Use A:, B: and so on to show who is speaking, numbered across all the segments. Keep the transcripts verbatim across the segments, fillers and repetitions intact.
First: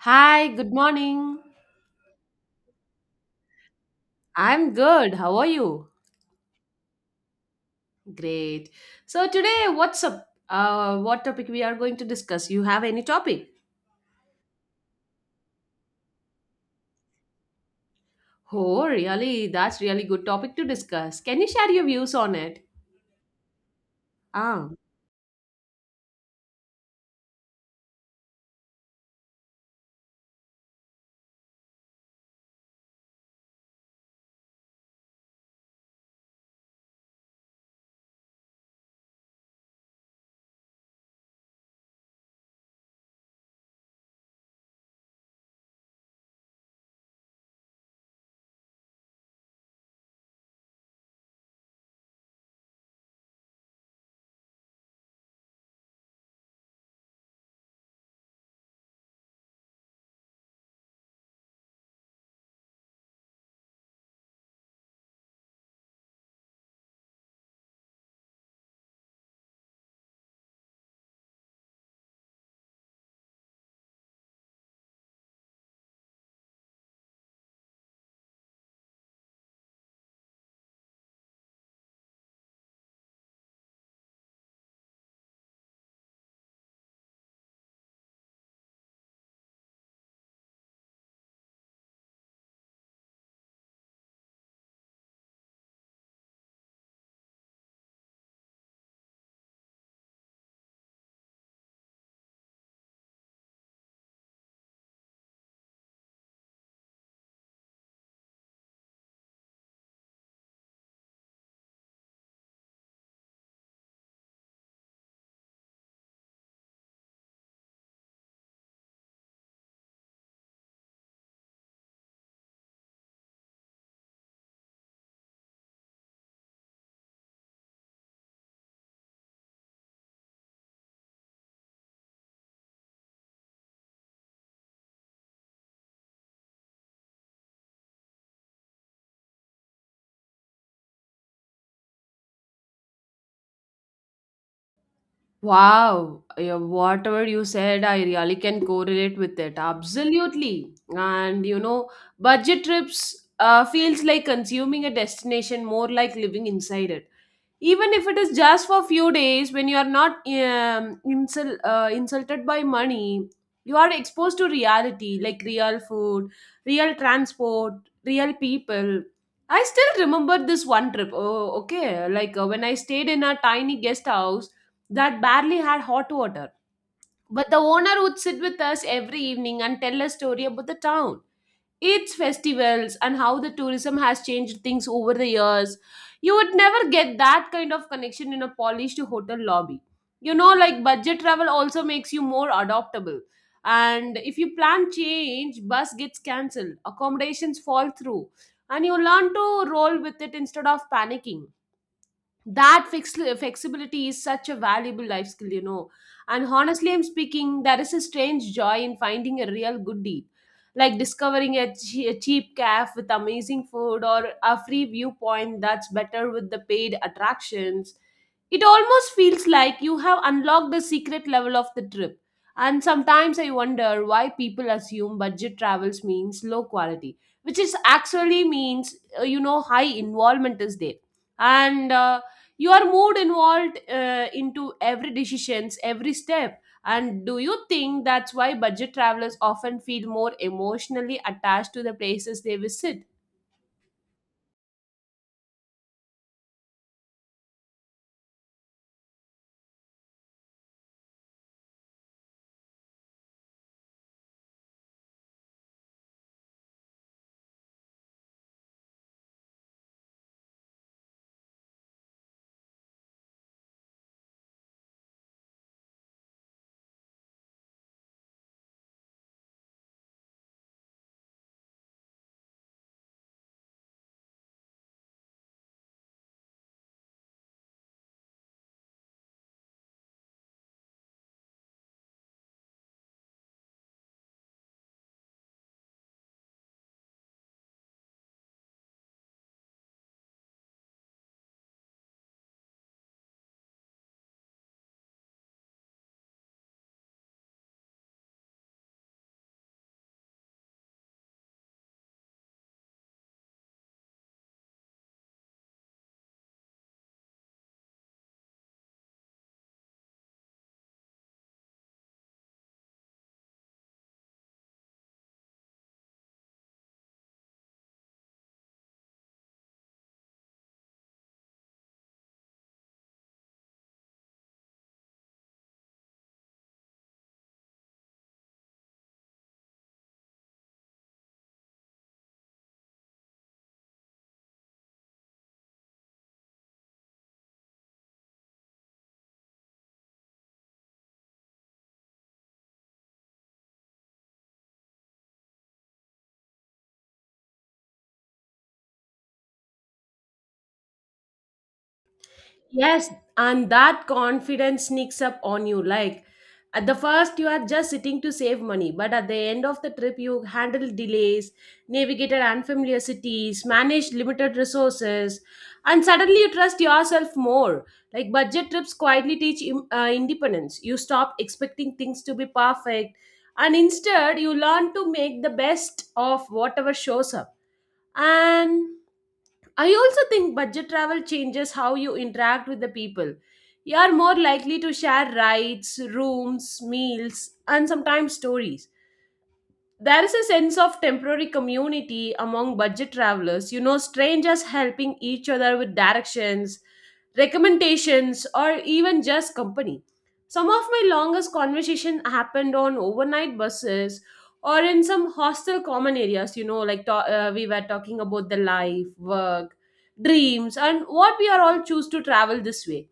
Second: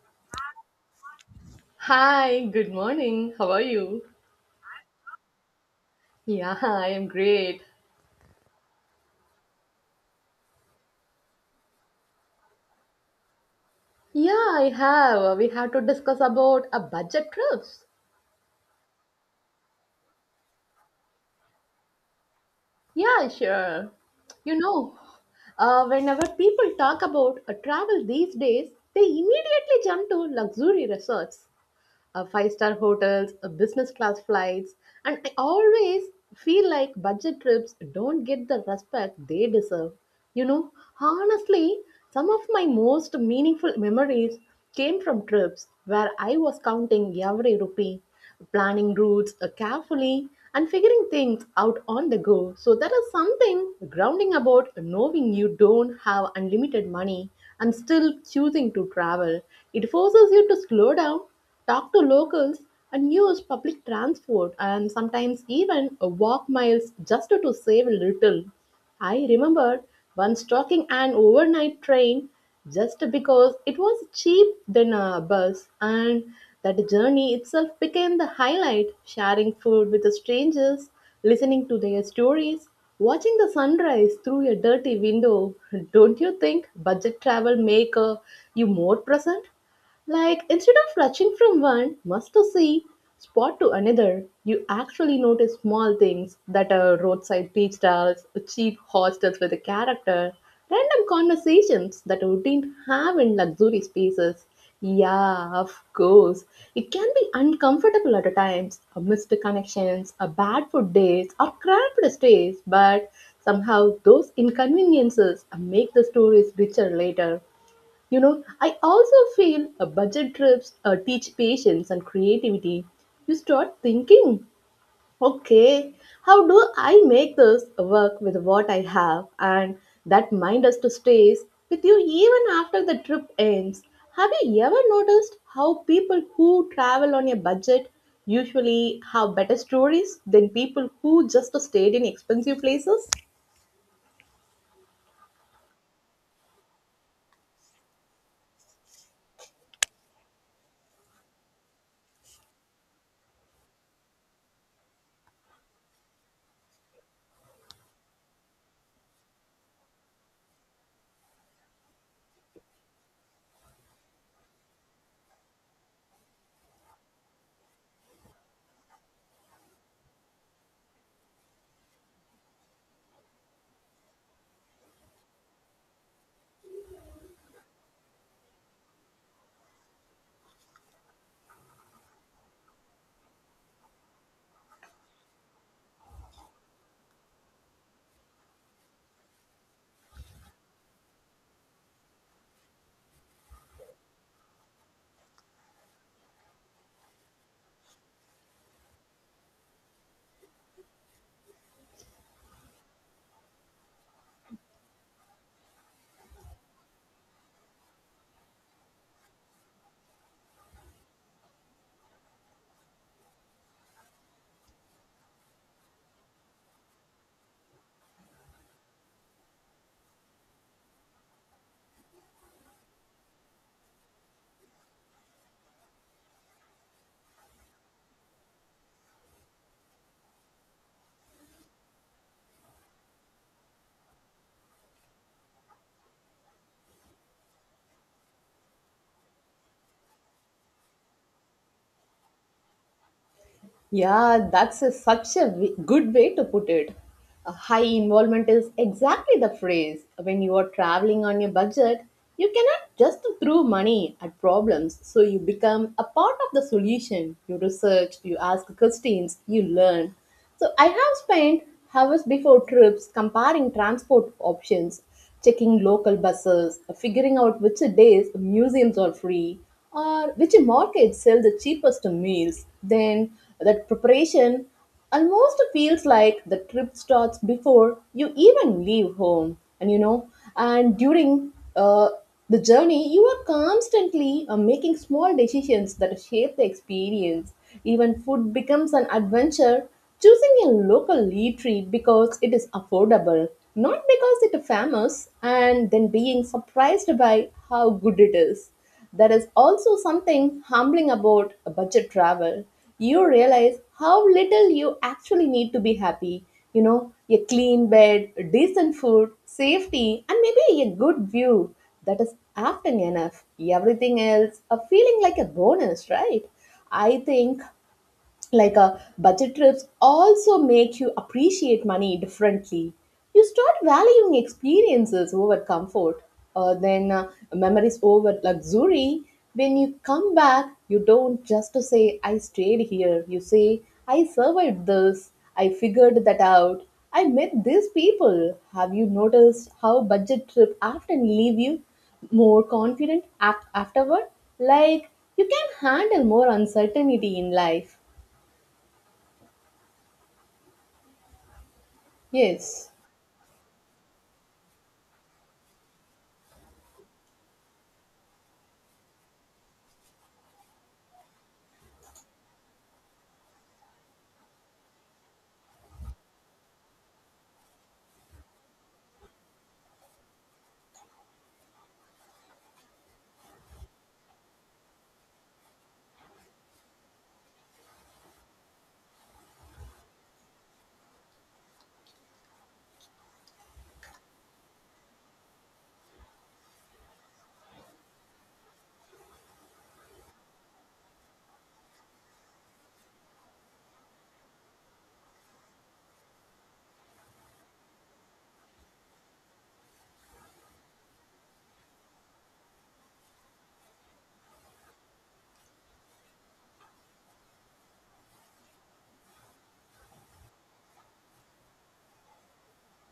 A: Hi, good morning.
B: Hi, good morning. How are you?
A: I'm good. How are you?
B: Yeah, I am great.
A: Great. So today, what's up? Uh, what topic we are going to discuss? You have any topic?
B: Yeah, I have. We have to discuss about a budget trips.
A: Oh, really? That's really good topic to discuss. Can you share your views on it?
B: Yeah, sure. You
A: Ah,
B: know, uh, whenever people talk about a travel these days, they immediately jump to luxury resorts. Uh, five star hotels, uh, business class flights, and I always feel like budget trips don't get the respect they deserve. You know, honestly, some of my most meaningful memories came from trips where I was counting every rupee, planning routes uh, carefully, and figuring things out on the go. So, there is something grounding about knowing you don't have unlimited money and still choosing to travel. It forces you to slow down talk to locals, and use public transport and sometimes even uh, walk miles just to save a little. I remember once taking an overnight train just because it was cheap than a bus, and that journey itself became the highlight sharing food with the strangers, listening to their stories. Watching the sunrise through a dirty window, don't you think budget travel make uh, you more present? Like, instead of rushing from one must to see spot to another, you actually notice small things that are roadside tea stalls, cheap hostels with a character, random conversations that you didn't have in luxury spaces. Yeah, of course. It can be uncomfortable at times, a missed connections, a bad food days, or cramped stays, but somehow those inconveniences make the stories richer later. You know, I also feel a budget trips uh, teach patience and creativity. You start thinking, okay, how do I make this work with what I have? And that mind us to stays with you even after the trip ends. Have you ever noticed how people who travel on a budget usually have better stories than people who just stayed in expensive places?
A: wow. Yeah, whatever you said, I really can correlate with it. Absolutely. And you know, budget trips uh, feels like consuming a destination, more like living inside it. Even if it is just for few days, when you are not um, insul- uh, insulted by money, you are exposed to reality, like real food, real transport, real people. I still remember this one trip. Oh, okay, like uh, when I stayed in a tiny guest house that barely had hot water, but the owner would sit with us every evening and tell a story about the town, its festivals, and how the tourism has changed things over the years. You would never get that kind of connection in a polished hotel lobby. You know, like budget travel also makes you more adaptable. And if you plan change, bus gets cancelled, accommodations fall through, and you learn to roll with it instead of panicking. That flex- flexibility is such a valuable life skill, you know. And honestly, I'm speaking, there is a strange joy in finding a real good deal, like discovering a, che- a cheap cafe with amazing food, or a free viewpoint that's better with the paid attractions. It almost feels like you have unlocked the secret level of the trip. And sometimes I wonder why people assume budget travels means low quality, which is actually means uh, you know, high involvement is there. And uh, your mood involved uh, into every decisions, every step. And do you think that's why budget travelers often feel more emotionally attached to the places they visit?
B: Yeah, that's a, such a w- good way to put it. A high involvement is exactly the phrase. When you are traveling on your budget, you cannot just throw money at problems. So you become a part of the solution. You research, you ask questions, you learn. So I have spent hours before trips comparing transport options, checking local buses, figuring out which days museums are free, or which markets sell the cheapest meals. Then that preparation almost feels like the trip starts before you even leave home. And you know, and during uh, the journey, you are constantly uh, making small decisions that shape the experience. Even food becomes an adventure. Choosing a local eatery because it is affordable, not because it is famous, and then being surprised by how good it is. There is also something humbling about a budget travel. You realize how little you actually need to be happy. You know, a clean bed, decent food, safety, and maybe a good view. That is often enough. Everything else, a feeling like a bonus, right? I think, like uh, budget trips also make you appreciate money differently. You start valuing experiences over comfort, uh, then uh, memories over luxury. When you come back, you don't just to say I stayed here. You say, I survived this, I figured that out, I met these people. Have you noticed how budget trip often leave you more confident af- afterward, like you can handle more uncertainty in life? Yes.
A: Yes, and that confidence sneaks up on you. Like at the first, you are just sitting to save money, but at the end of the trip, you handle delays, navigated unfamiliar cities, managed limited resources, and suddenly you trust yourself more. Like budget trips quietly teach im- uh, independence. You stop expecting things to be perfect, and instead, you learn to make the best of whatever shows up. And I also think budget travel changes how you interact with the people. You are more likely to share rides, rooms, meals, and sometimes stories. There is a sense of temporary community among budget travelers, you know, strangers helping each other with directions, recommendations, or even just company. Some of my longest conversation happened on overnight buses or in some hostel common areas, you know, like to- uh, we were talking about the life, work, dreams, and what we are all choose to travel this way.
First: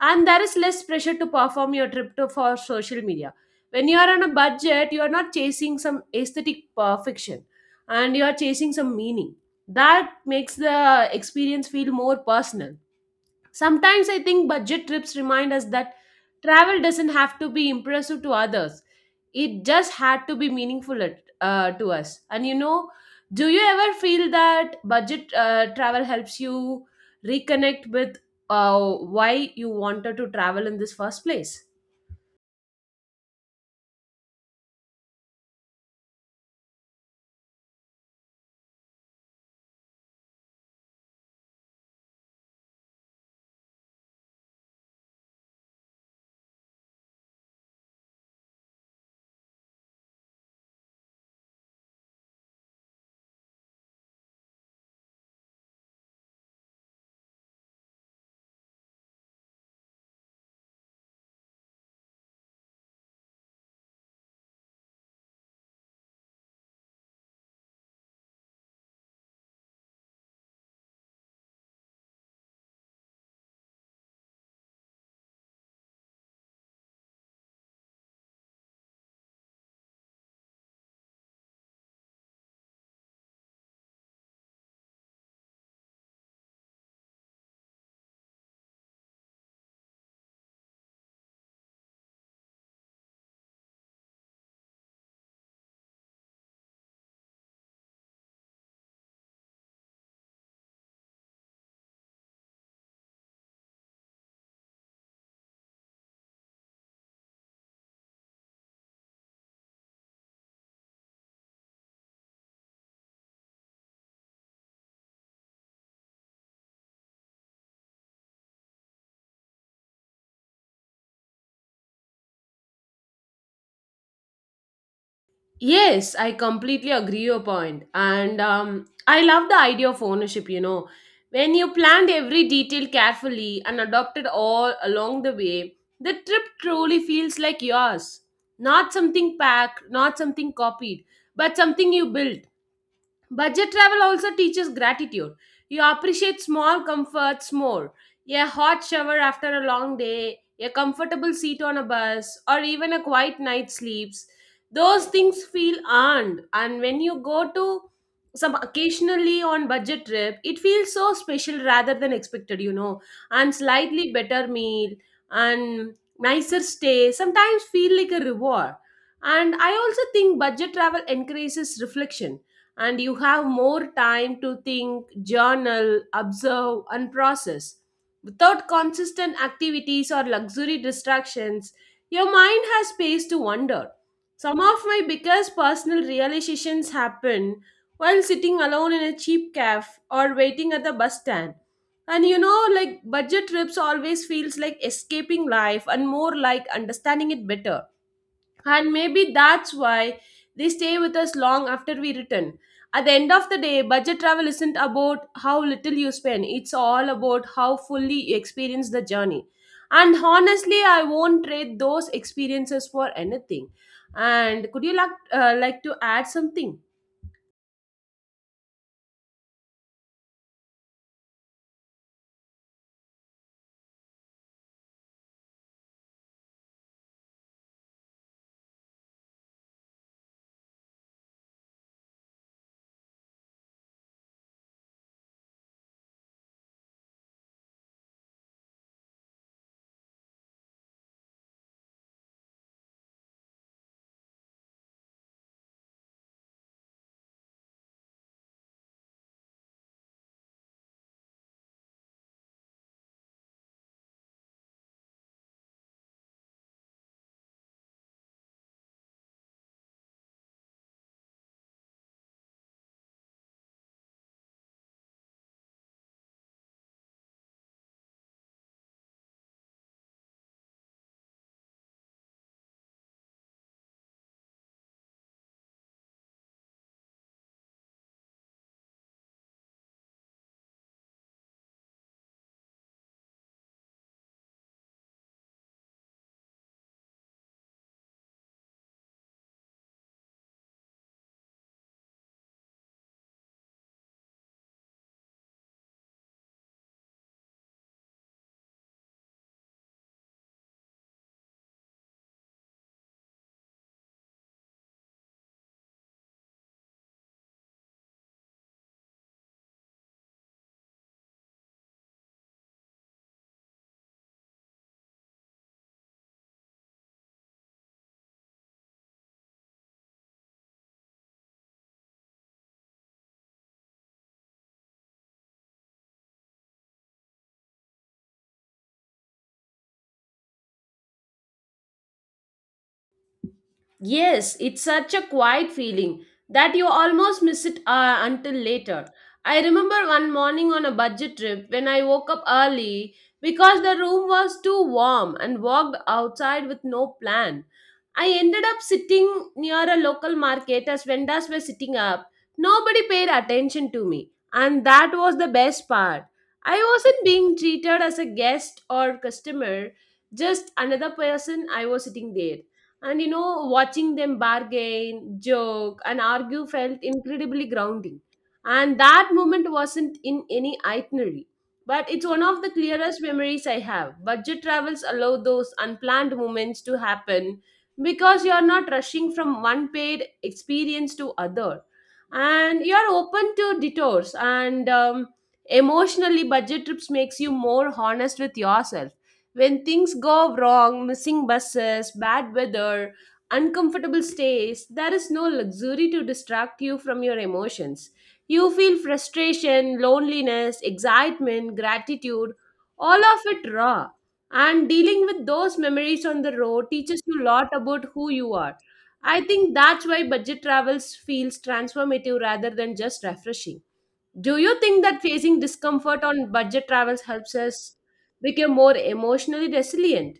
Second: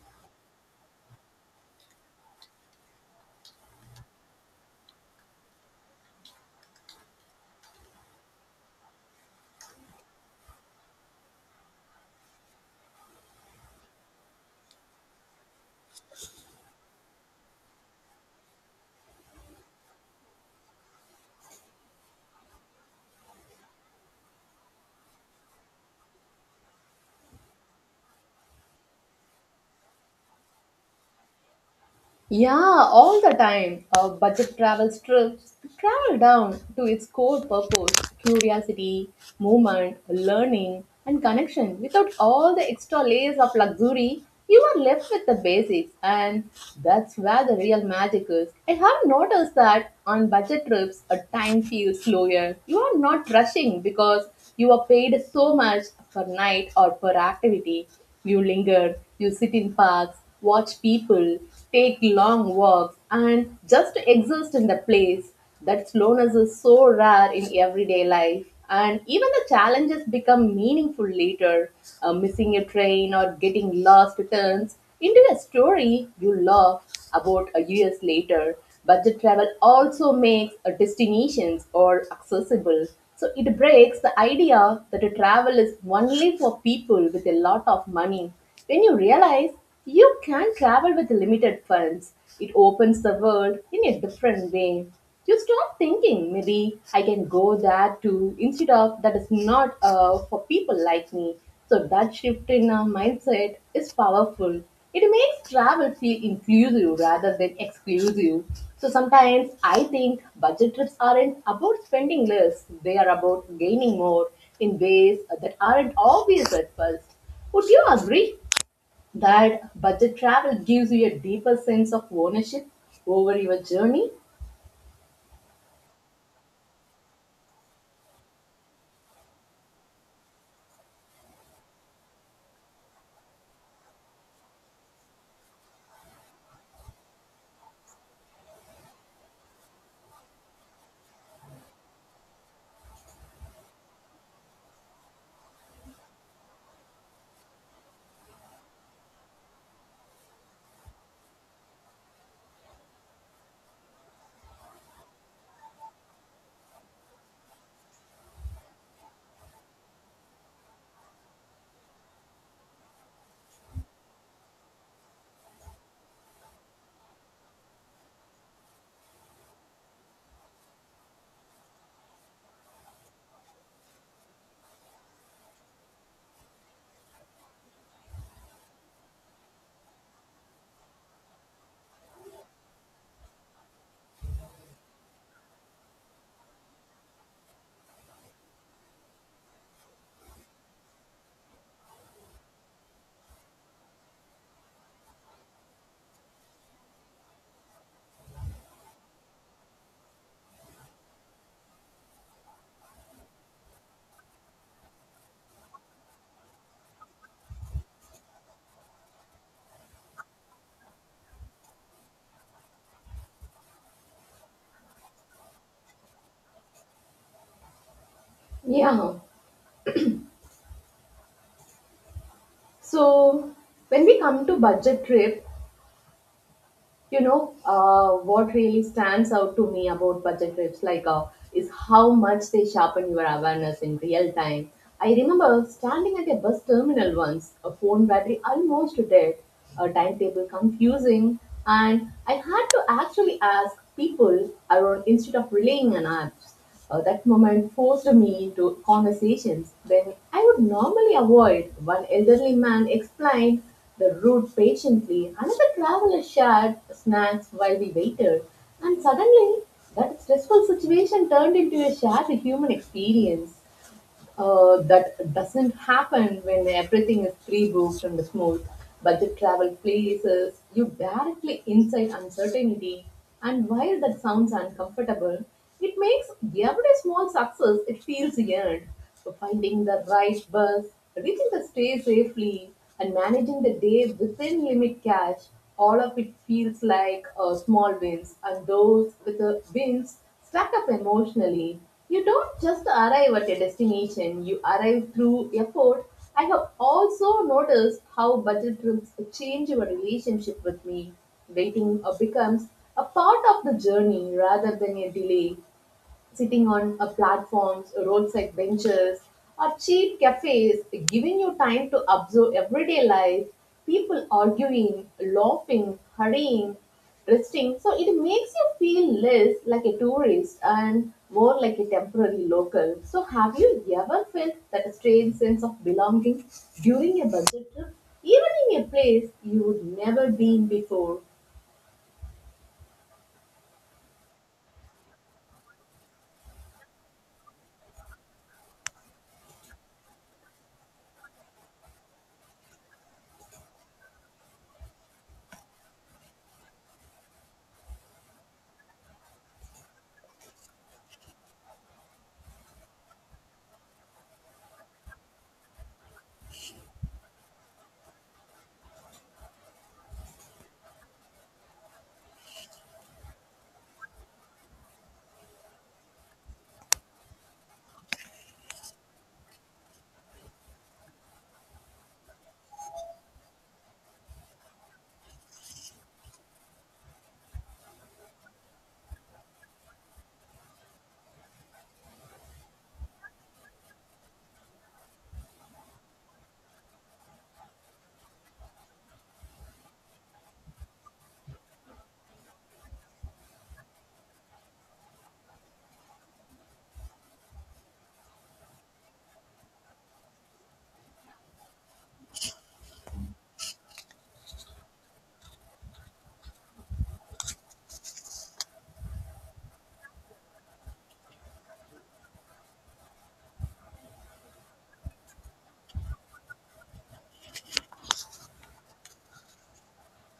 A: And there is less pressure to perform your trip to, for social media. When you are on a budget, you are not chasing some aesthetic perfection, and you are chasing some meaning. That makes the experience feel more personal. Sometimes I think budget trips remind us that travel doesn't have to be impressive to others, it just had to be meaningful at, uh, to us. And you know, do you ever feel that budget uh, travel helps you reconnect with uh, why you wanted to travel in this first place?
B: Yeah, all the time. A budget travel strips travel down to its core purpose curiosity, movement, learning, and connection. Without all the extra layers of luxury, you are left with the basics, and that's where the real magic is. I have noticed that on budget trips, a time feels slower. You are not rushing because you are paid so much per night or per activity. You linger, you sit in parks, watch people, take long walks, and just exist in the place. That slowness is so rare in everyday life, and even the challenges become meaningful later. Uh, missing a train or getting lost turns into a story you love about a years later. Budget travel also makes uh, destinations or accessible. So it breaks the idea that a travel is only for people with a lot of money. When you realize you can travel with limited funds, it opens the world in a different way. You stop thinking, maybe I can go there too, instead of that is not uh, for people like me. So that shift in our mindset is powerful. It makes travel feel inclusive rather than exclusive. So sometimes I think budget trips aren't about spending less, they are about gaining more in ways that aren't obvious at first. Would you agree that budget travel gives you a deeper sense of ownership over your journey?
A: Yes, I completely agree your point. And um, I love the idea of ownership, you know. When you planned every detail carefully and adopted all along the way, the trip truly feels like yours. Not something packed, not something copied, but something you built. Budget travel also teaches gratitude. You appreciate small comforts more. A hot shower after a long day, a comfortable seat on a bus, or even a quiet night's sleeps. Those things feel earned. And when you go to some occasionally on budget trip, it feels so special rather than expected, you know. And slightly better meal and nicer stay sometimes feel like a reward. And I also think budget travel encourages reflection, and you have more time to think, journal, observe, and process. Without consistent activities or luxury distractions, your mind has space to wander. Some of my biggest personal realizations happen while sitting alone in a cheap cafe or waiting at the bus stand. And you know, like budget trips always feels like escaping life and more like understanding it better. And maybe that's why they stay with us long after we return. At the end of the day, budget travel isn't about how little you spend, it's all about how fully you experience the journey. And honestly, I won't trade those experiences for anything. And could you like, uh, like to add something?
B: Yeah. So when we come to budget trip, you know uh, what really stands out to me about budget trips, like uh, is how much they sharpen your awareness in real time. I remember standing at a bus terminal once, a phone battery almost dead, a timetable confusing, and I had to actually ask people around instead of relying on apps. Uh, that moment forced me into conversations then I would normally avoid. One elderly man explained the route patiently. Another traveler shared snacks while we waited, and suddenly that stressful situation turned into a shared human experience. Uh, that doesn't happen when everything is pre-booked and smooth. Budget travel places you directly inside uncertainty. And while that sounds uncomfortable, it makes every small success it feels earned. So finding the right bus, reaching the stay safely, and managing the day within limit cash, all of it feels like uh, small wins. And those with the wins stack up emotionally. You don't just arrive at a destination, you arrive through effort. I have also noticed how budget trips change your relationship with me. Waiting uh, becomes a part of the journey rather than a delay, sitting on a platforms, roadside benches, or cheap cafes, giving you time to observe everyday life, people arguing, laughing, hurrying, resting. So it makes you feel less like a tourist and more like a temporary local. So have you ever felt that strange sense of belonging during a budget trip, even in a place you'd never been before?
A: Yes, it's such a quiet feeling that you almost miss it uh, until later. I remember one morning on a budget trip when I woke up early because the room was too warm, and walked outside with no plan. I ended up sitting near a local market as vendors were sitting up. Nobody paid attention to me, and that was the best part. I wasn't being treated as a guest or customer, just another person I was sitting there. And you know, watching them bargain, joke, and argue felt incredibly grounding. And that moment wasn't in any itinerary, but it's one of the clearest memories I have. Budget travels allow those unplanned moments to happen because you're not rushing from one paid experience to other. And you're open to detours. And um, emotionally, budget trips makes you more honest with yourself. When things go wrong, missing buses, bad weather, uncomfortable stays, there is no luxury to distract you from your emotions. You feel frustration, loneliness, excitement, gratitude, all of it raw. And dealing with those memories on the road teaches you a lot about who you are. I think that's why budget travels feels transformative rather than just refreshing. Do you think that facing discomfort on budget travels helps us become more emotionally resilient?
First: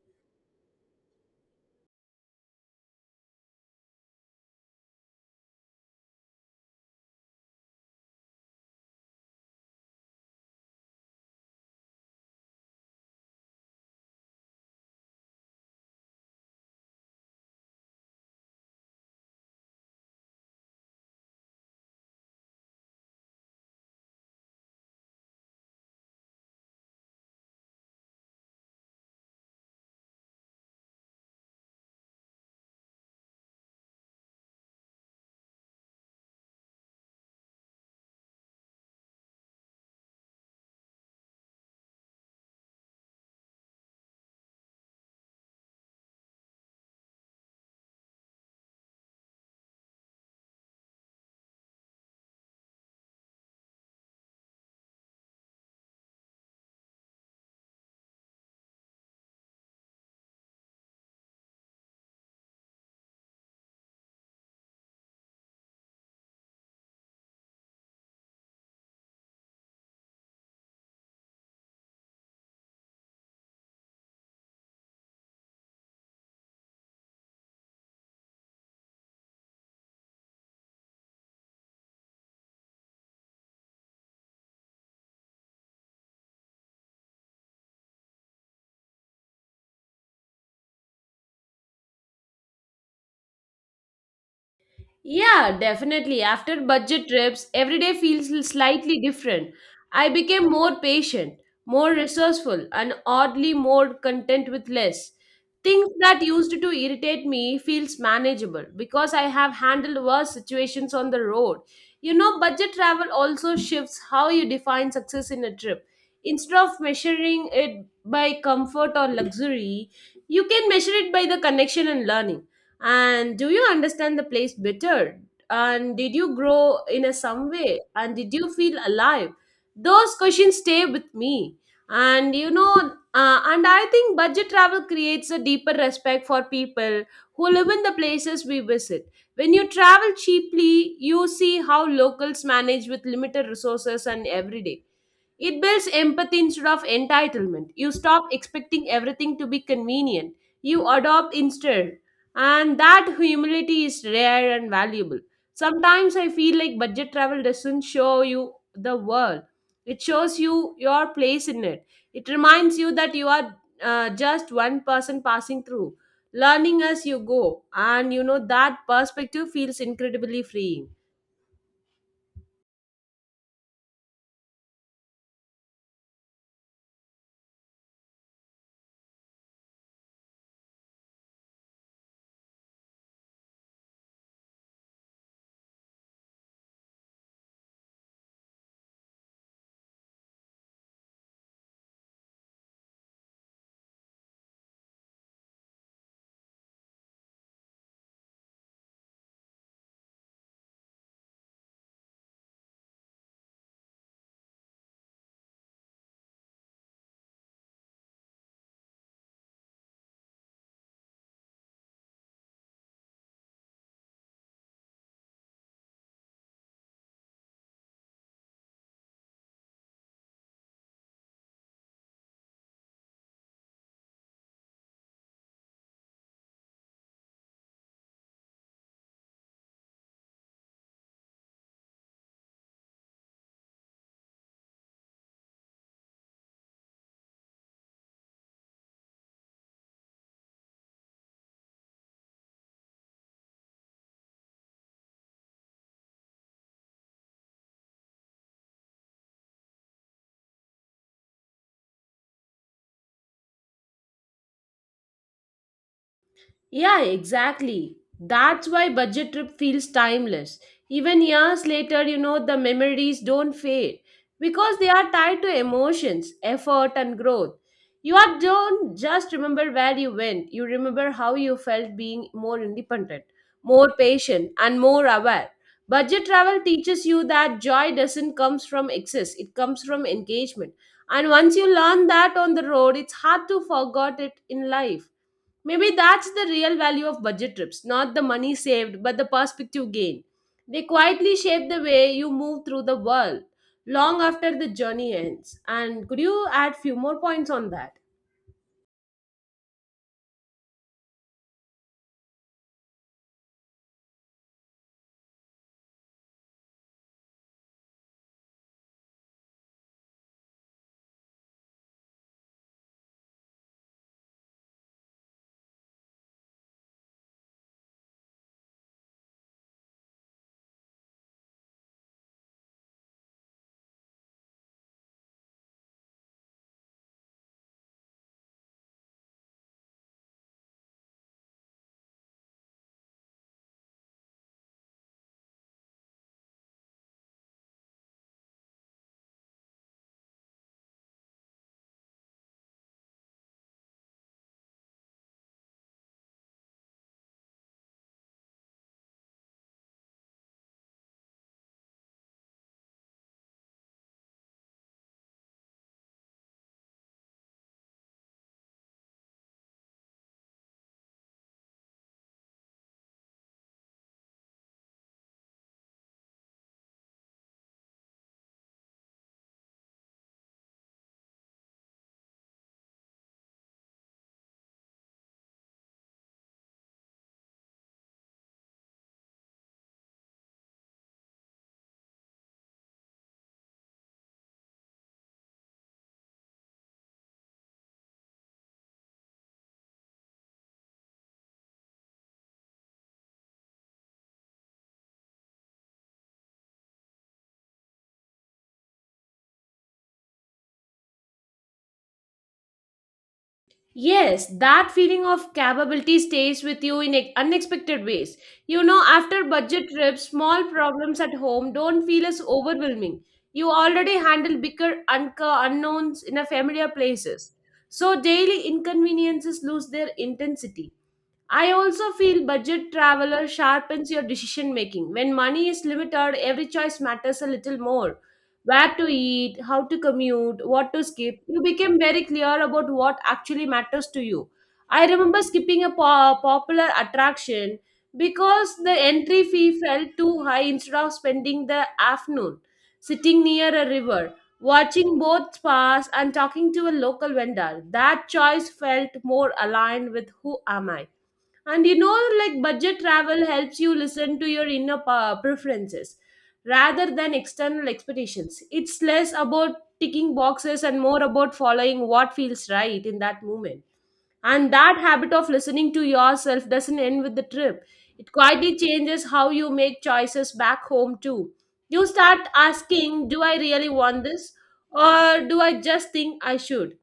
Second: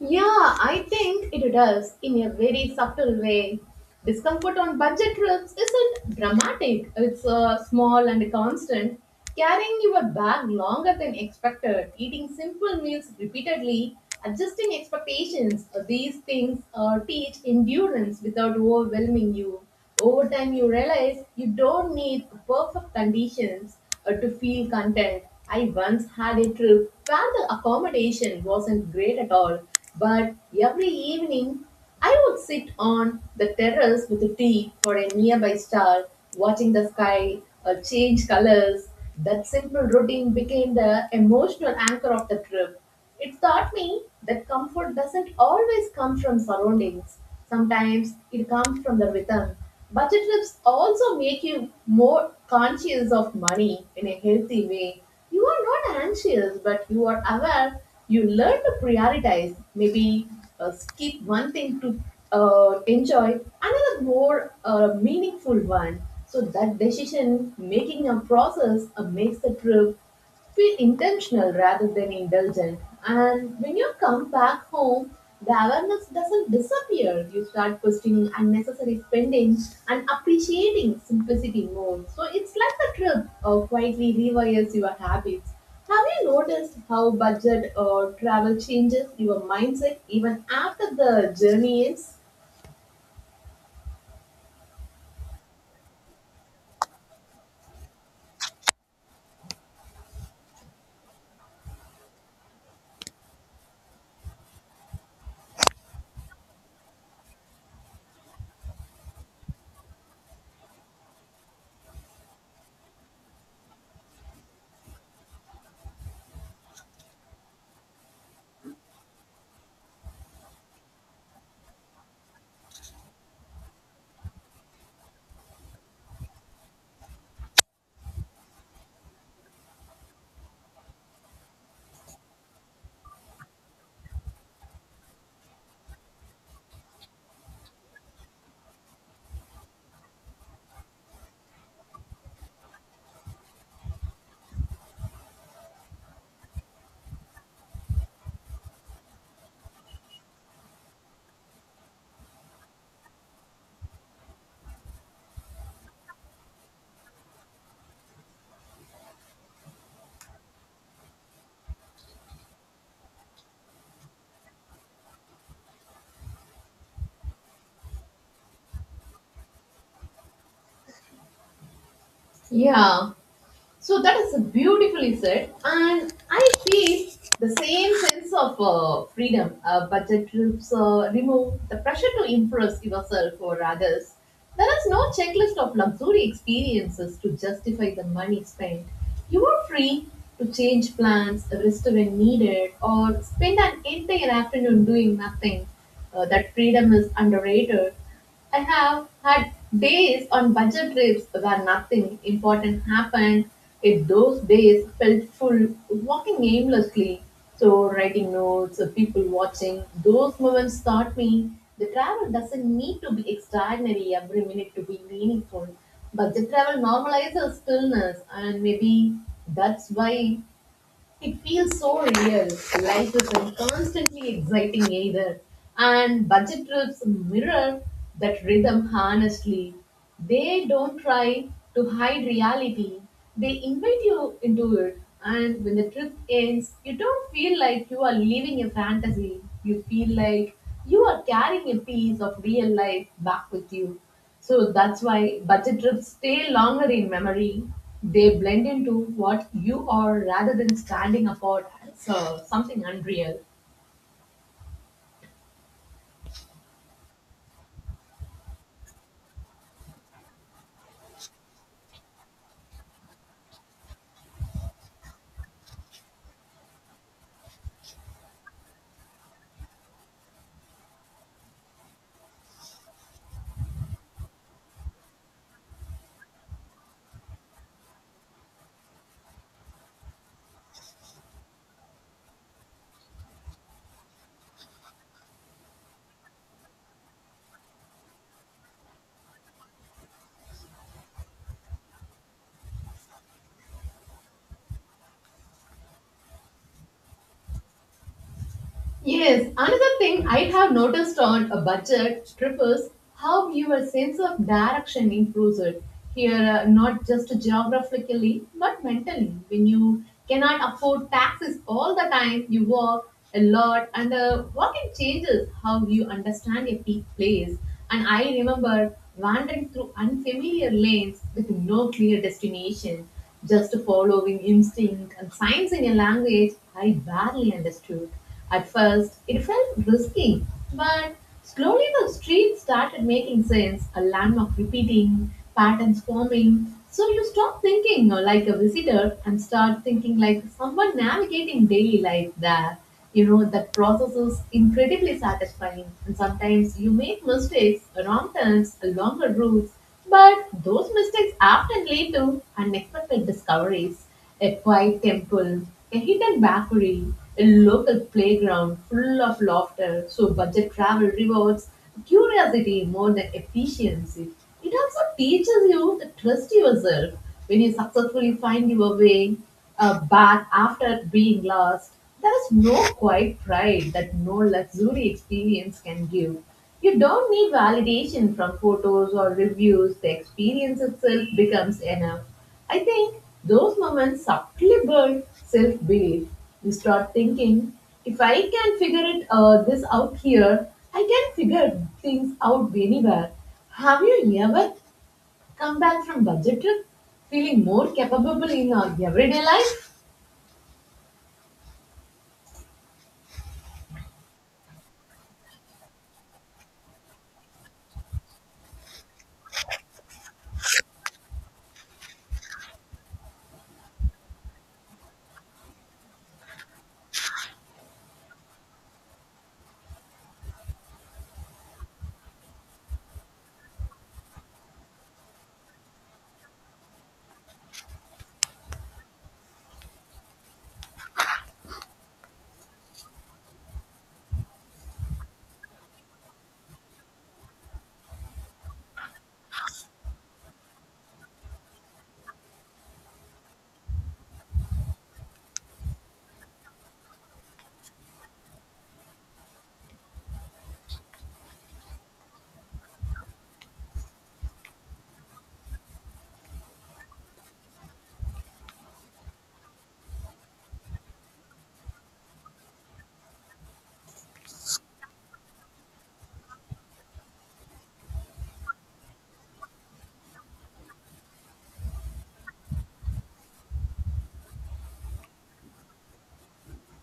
B: Yeah, I think it does in a very subtle way. Discomfort on budget trips isn't dramatic, it's uh, small and constant. Carrying your bag longer than expected, eating simple meals repeatedly, adjusting expectations, uh, these things uh, teach endurance without overwhelming you. Over time, you realize you don't need perfect conditions uh, to feel content. I once had a trip where the accommodation wasn't great at all, but every evening, I would sit on the terrace with a tea for a nearby star, watching the sky uh, change colors. That simple routine became the emotional anchor of the trip. It taught me that comfort doesn't always come from surroundings. Sometimes it comes from the rhythm. Budget trips also make you more conscious of money in a healthy way. You are not anxious, but you are aware. You learn to prioritize. Maybe uh, skip one thing to uh, enjoy another more uh, meaningful one. So that decision making a process uh, makes the trip feel intentional rather than indulgent. And when you come back home, the awareness doesn't disappear. You start questioning unnecessary spending and appreciating simplicity more. So it's like a trip or quietly rewires your habits. Have you noticed how budget or travel changes your mindset even after the journey ends?
A: Yeah, definitely. After budget trips, every day feels l- slightly different. I became more patient, more resourceful, and oddly more content with less. Things that used to irritate me feels manageable because I have handled worse situations on the road. You know, budget travel also shifts how you define success in a trip. Instead of measuring it by comfort or luxury, you can measure it by the connection and learning. And do you understand the place better? And did you grow in a some way? And did you feel alive? Those questions stay with me. And you know, uh, and I think budget travel creates a deeper respect for people who live in the places we visit. When you travel cheaply, you see how locals manage with limited resources and every day, it builds empathy instead of entitlement. You stop expecting everything to be convenient. You adopt instead. And that humility is rare and valuable. Sometimes I feel like budget travel doesn't show you the world, it shows you your place in it. It reminds you that you are uh, just one person passing through, learning as you go. And you know, that perspective feels incredibly freeing.
B: Yeah, so that is beautifully said, and I feel the same sense of uh, freedom. Uh, budget trips uh, remove the pressure to impress yourself or others. There is no checklist of luxury experiences to justify the money spent. You are free to change plans, rest when needed, or spend an entire afternoon doing nothing. Uh, that freedom is underrated. I have had days on budget trips where nothing important happened. It those days felt full, walking aimlessly. So writing notes, uh, people watching, those moments taught me the travel doesn't need to be extraordinary every minute to be meaningful. Budget travel normalizes stillness, and maybe that's why it feels so real. Life isn't constantly exciting either. And budget trips mirror that rhythm honestly. They don't try to hide reality, they invite you into it. And when the trip ends, you don't feel like you are living a fantasy. You feel like you are carrying a piece of real life back with you. So that's why budget trips stay longer in memory. They blend into what you are rather than standing apart as uh, something unreal.
A: Yeah, exactly. That's why budget trip feels timeless. Even years later, you know, the memories don't fade because they are tied to emotions, effort, and growth. You are don't just remember where you went, you remember how you felt, being more independent, more patient, and more aware. Budget travel teaches you that joy doesn't comes from excess, it comes from engagement. And once you learn that on the road, it's hard to forget it in life. Maybe that's the real value of budget trips, not the money saved, but the perspective gained. They quietly shape the way you move through the world long after the journey ends. And could you add few more points on that?
B: Yes, another thing I have noticed on a budget trip is how your sense of direction improves it. Here, uh, not just geographically, but mentally. When you cannot afford taxis all the time, you walk a lot, and uh, walking changes how you understand a peak place. And I remember wandering through unfamiliar lanes with no clear destination, just following instinct and signs in a language I barely understood. At first, it felt risky, but slowly the street started making sense, a landmark repeating, patterns forming. So you stop thinking uh, like a visitor and start thinking like someone navigating daily life there. You know, that process is incredibly satisfying, and sometimes you make mistakes, wrong turns, longer routes, but those mistakes often lead to unexpected discoveries: a quiet temple, a hidden bakery, a local playground full of laughter. So, budget travel rewards curiosity more than efficiency. It also teaches you to trust yourself when you successfully find your way uh, back after being lost. There is no quiet pride that no luxury experience can give. You don't need validation from photos or reviews, the experience itself becomes enough. I think those moments subtly build self belief. You start thinking, if I can figure it uh, this out here, I can figure things out anywhere. Have you ever come back from budget trip feeling more capable in your everyday life?
A: Yes, that feeling of capability stays with you in ex- unexpected ways. You know, after budget trips, small problems at home don't feel as overwhelming. You already handle bigger unco- unknowns in a familiar places. So daily inconveniences lose their intensity. I also feel budget traveler sharpens your decision making. When money is limited, every choice matters a little more. Where to eat, how to commute, what to skip, you became very clear about what actually matters to you. I remember skipping a po- popular attraction because the entry fee felt too high, instead of spending the afternoon sitting near a river, watching boats pass, and talking to a local vendor. That choice felt more aligned with who am I. And you know, like budget travel helps you listen to your inner pa- preferences rather than external expectations. It's less about ticking boxes and more about following what feels right in that moment. And that habit of listening to yourself doesn't end with the trip, it quietly changes how you make choices back home, too. You start asking, do I really want this? Or do I just think I should?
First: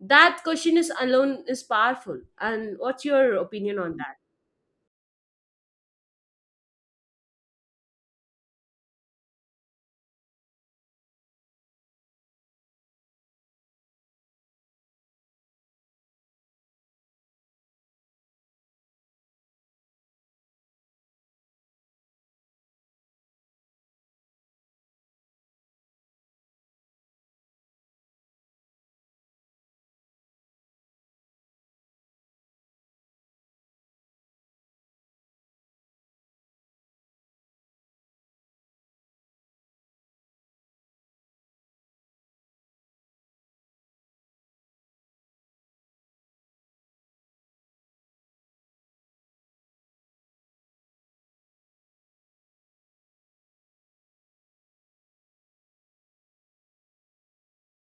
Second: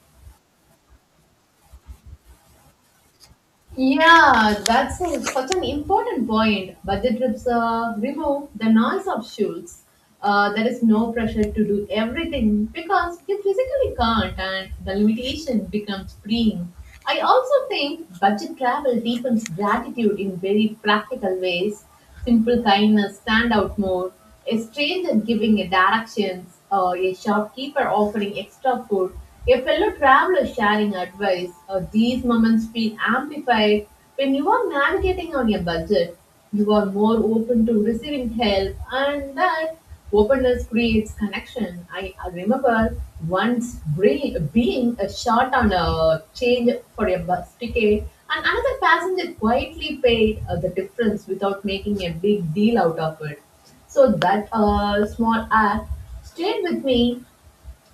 A: That question is alone is powerful. And what's your opinion on that?
B: Yeah, that's a- such an important point. Budget trips uh, remove the noise of schools. Uh, there is no pressure to do everything because you physically can't, and the limitation becomes freeing. I also think budget travel deepens gratitude in very practical ways. Simple kindness stand out more. A stranger giving a directions, or a shopkeeper offering extra food, a fellow traveler sharing advice. Uh, these moments feel amplified when you are navigating on a budget. You are more open to receiving help, and that openness creates connection. I I remember once bre- being a short on a change for a bus ticket, and another passenger quietly paid uh, the difference without making a big deal out of it. So that uh, small act stayed with me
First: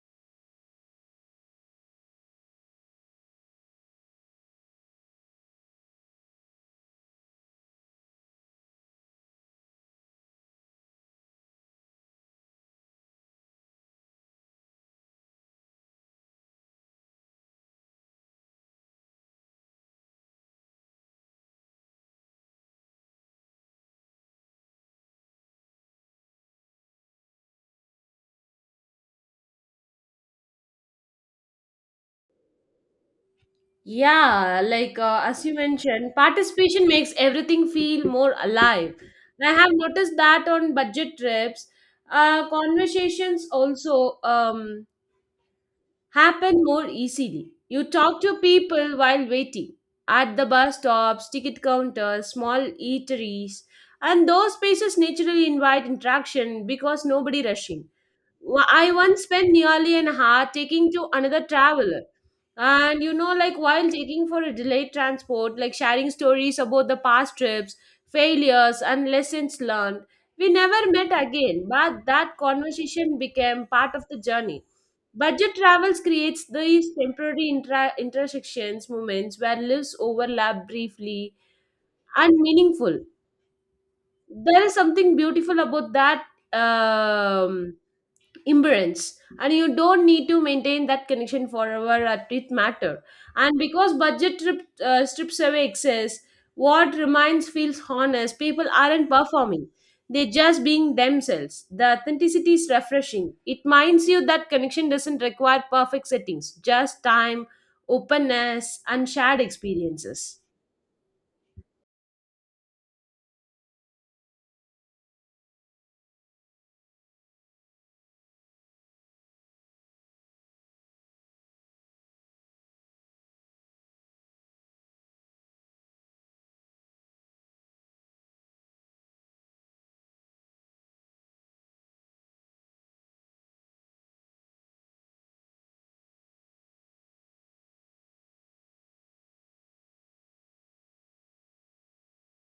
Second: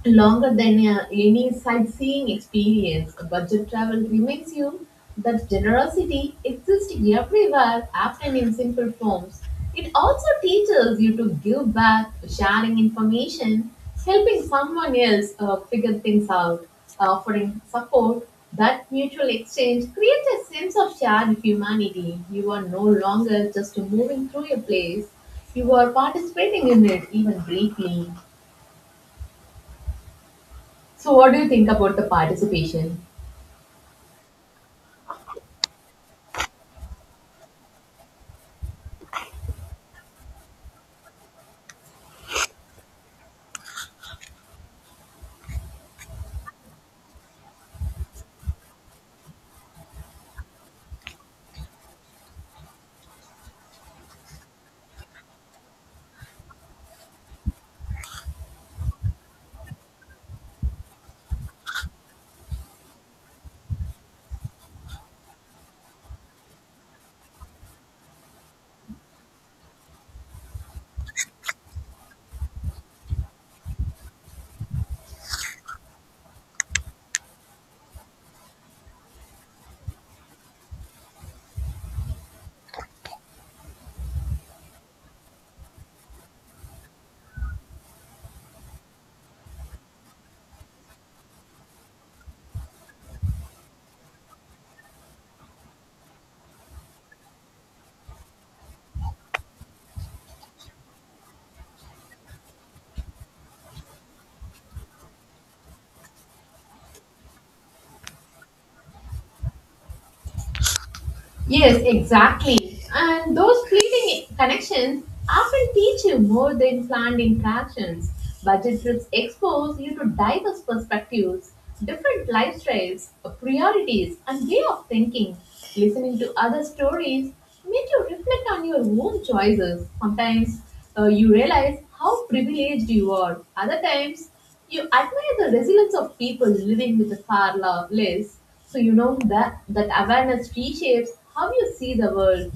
B: longer than uh, any sightseeing experience. Budget travel reminds you that generosity exists everywhere, often in simple forms. It also teaches you to give back, sharing information, helping someone else uh, figure things out, offering support. That mutual exchange creates a sense of shared humanity. You are no longer just moving through a place, you are participating in it, even briefly. So, what do you think about the participation?
A: Yeah, like uh, as you mentioned, participation makes everything feel more alive. And I have noticed that on budget trips, uh, conversations also um, happen more easily. You talk to people while waiting at the bus stops, ticket counters, small eateries, and those spaces naturally invite interaction because nobody rushing. Wa- I once spent nearly an hour taking to another traveler. And you know, like while taking for a delayed transport, like sharing stories about the past trips, failures, and lessons learned, we never met again, but that conversation became part of the journey. Budget travels creates these temporary intra- intersections moments where lives overlap briefly and meaningful. There is something beautiful about that um, imbalance, and you don't need to maintain that connection forever at it matter. And because budget trip, uh, strips away excess, what remains feels honest. People aren't performing, they're just being themselves. The authenticity is refreshing. It reminds you that connection doesn't require perfect settings, just time, openness, and shared experiences.
B: Yes, exactly. And those fleeting connections often teach you more than planned interactions. Budget trips expose you to diverse perspectives, different lifestyles, priorities, and way of thinking. Listening to other stories make you reflect reflect on your own choices. Sometimes uh, you realize how privileged you are. Other times, you admire the resilience of people living with a far lo- less. So you know that that awareness reshapes how you see the world.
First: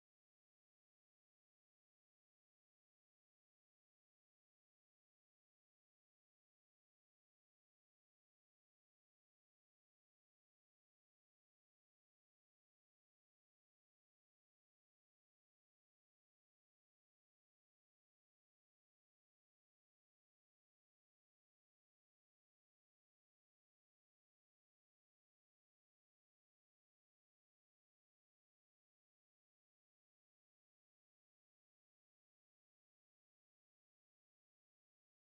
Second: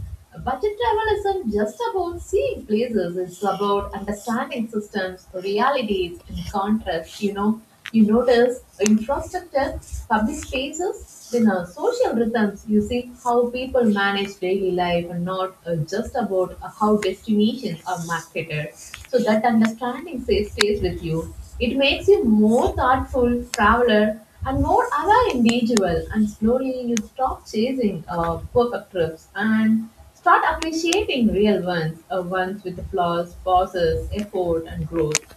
B: Budget travel isn't just about seeing places; it's about understanding systems, realities, and contrasts. You know, you notice infrastructure, public spaces, then uh, social rhythms. You see how people manage daily life and not uh, just about uh, how destinations are marketed. So that understanding stays, stays with you. It makes you more thoughtful traveler and more aware individual. And slowly you stop chasing uh, perfect trips and start appreciating real ones, uh, ones with flaws, pauses, effort, and growth.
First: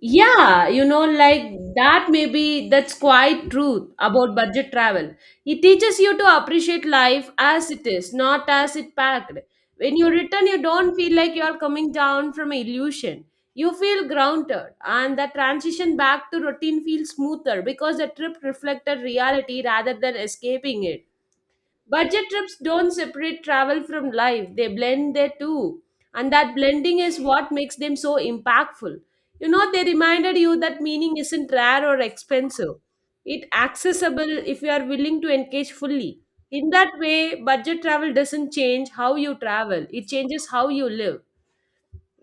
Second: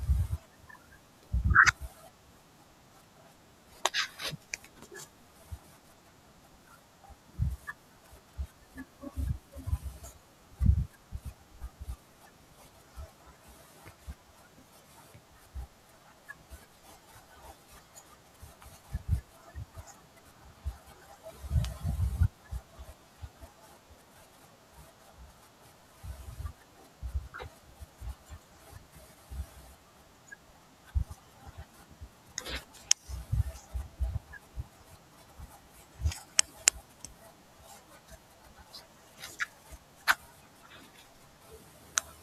A: Yeah, you know, like that may be that's quite truth about budget travel. It teaches you to appreciate life as it is, not as it packed. When you return, you don't feel like you are coming down from an illusion. You feel grounded, and the transition back to routine feels smoother because the trip reflected reality rather than escaping it. Budget trips don't separate travel from life, they blend the two. And that blending is what makes them so impactful. You know, they reminded you that meaning isn't rare or expensive. It's accessible if you are willing to engage fully. In that way, budget travel doesn't change how you travel. It changes how you live.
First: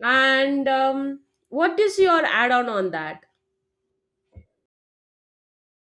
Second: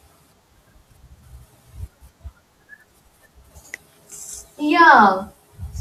A: And um, what is your add-on on on that?
B: Yeah.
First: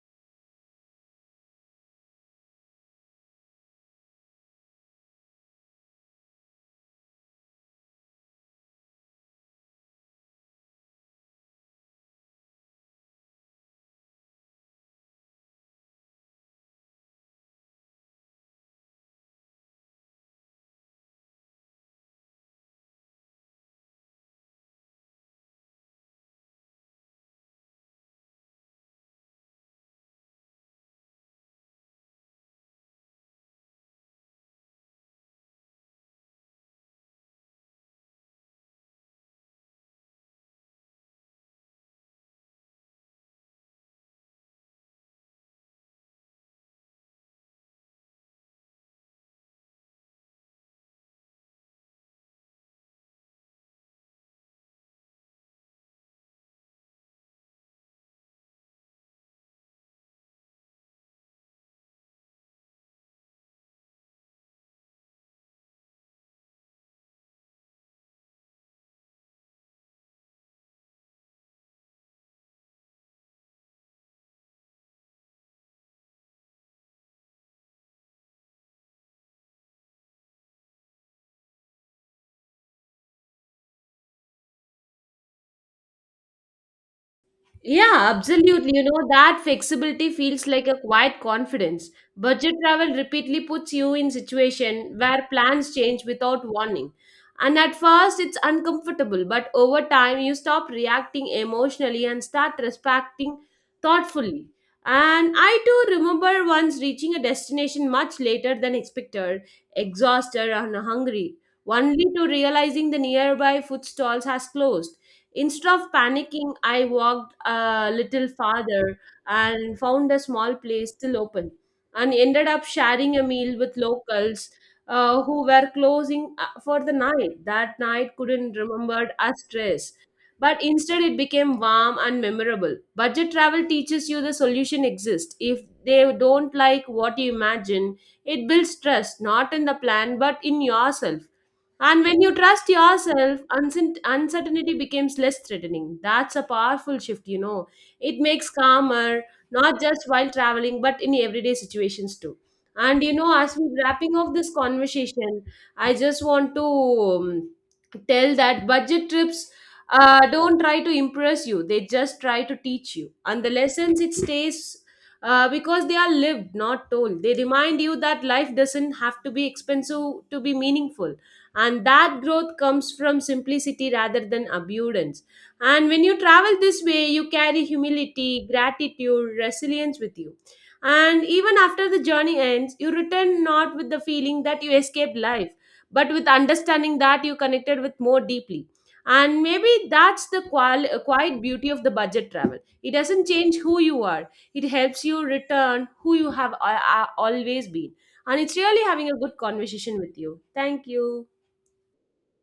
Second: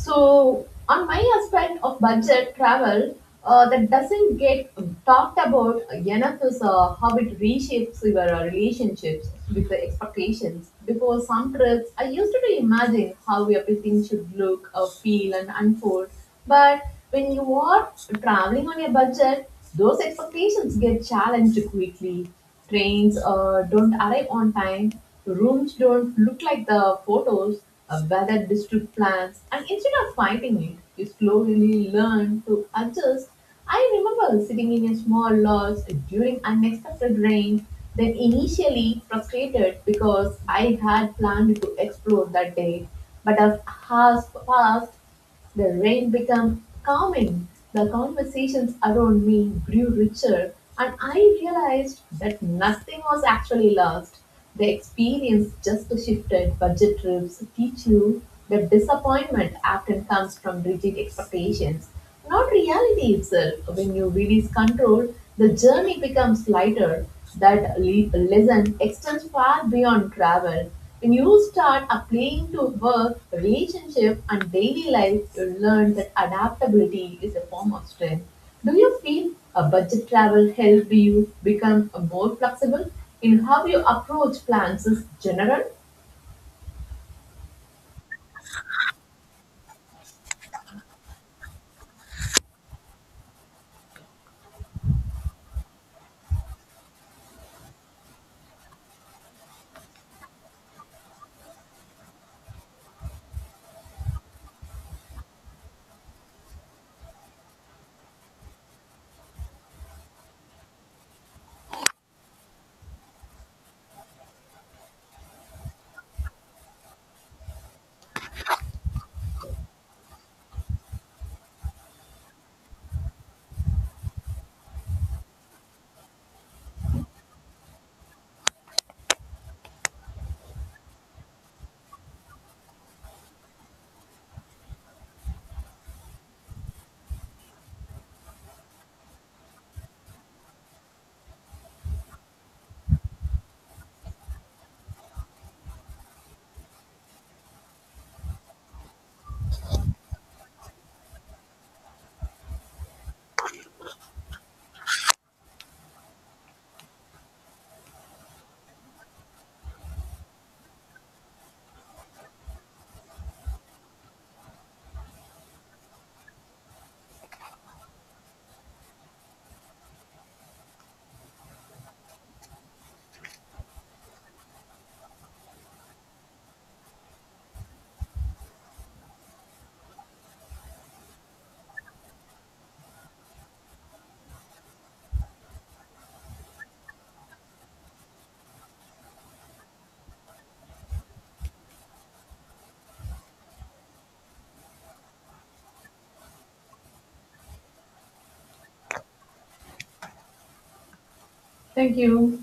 B: So, on my aspect of budget travel, uh, that doesn't get talked about enough is uh, how it reshapes your uh, relationships with the expectations. Before some trips, I used to imagine how everything should look, uh, feel, and unfold. But when you are traveling on a budget, those expectations get challenged quickly. Trains uh, don't arrive on time, rooms don't look like the photos, uh, weather district plans, and instead of fighting it, you slowly learn to adjust. I remember sitting in a small lodge during unexpected rain, then initially frustrated because I had planned to explore that day. But as hours passed, the rain became calming. The conversations around me grew richer, and I realized that nothing was actually lost. The experience just shifted. Budget trips teach you that disappointment often comes from rigid expectations, not reality itself. When you release control, the journey becomes lighter. That le- lesson extends far beyond travel. When you start applying to work, relationship, and daily life, you learn that adaptability is a form of strength. Do you feel a budget travel helped you become more flexible in how you approach plans in general?
A: Yeah, absolutely. You know, that flexibility feels like a quiet confidence. Budget travel repeatedly puts you in situation where plans change without warning. And at first it's uncomfortable, but over time you stop reacting emotionally and start respecting thoughtfully. And I too remember once reaching a destination much later than expected, exhausted and hungry, only to realizing the nearby food stalls has closed. Instead of panicking, I walked a little farther and found a small place still open and ended up sharing a meal with locals uh, who were closing uh, for the night. That night couldn't remembered as stress, but instead it became warm and memorable. Budget travel teaches you the solution exists. If they don't like what you imagine, it builds trust not in the plan but in yourself. And when you trust yourself, uncert- uncertainty becomes less threatening. That's a powerful shift, you know. It makes calmer, not just while traveling, but in everyday situations too. And you know, as we wrapping up this conversation, I just want to um, tell that budget trips uh, don't try to impress you; they just try to teach you. And the lessons it stays uh, because they are lived, not told. They remind you that life doesn't have to be expensive to be meaningful, and that growth comes from simplicity rather than abundance. And when you travel this way, you carry humility, gratitude, resilience with you, and even after the journey ends you return not with the feeling that you escaped life, but with understanding that you connected with more deeply. And maybe that's the qual- quiet beauty of the budget travel. It doesn't change who you are, it helps you return who you have uh, uh, always been. And it's really having a good conversation with you. Thank you.
B: Thank you.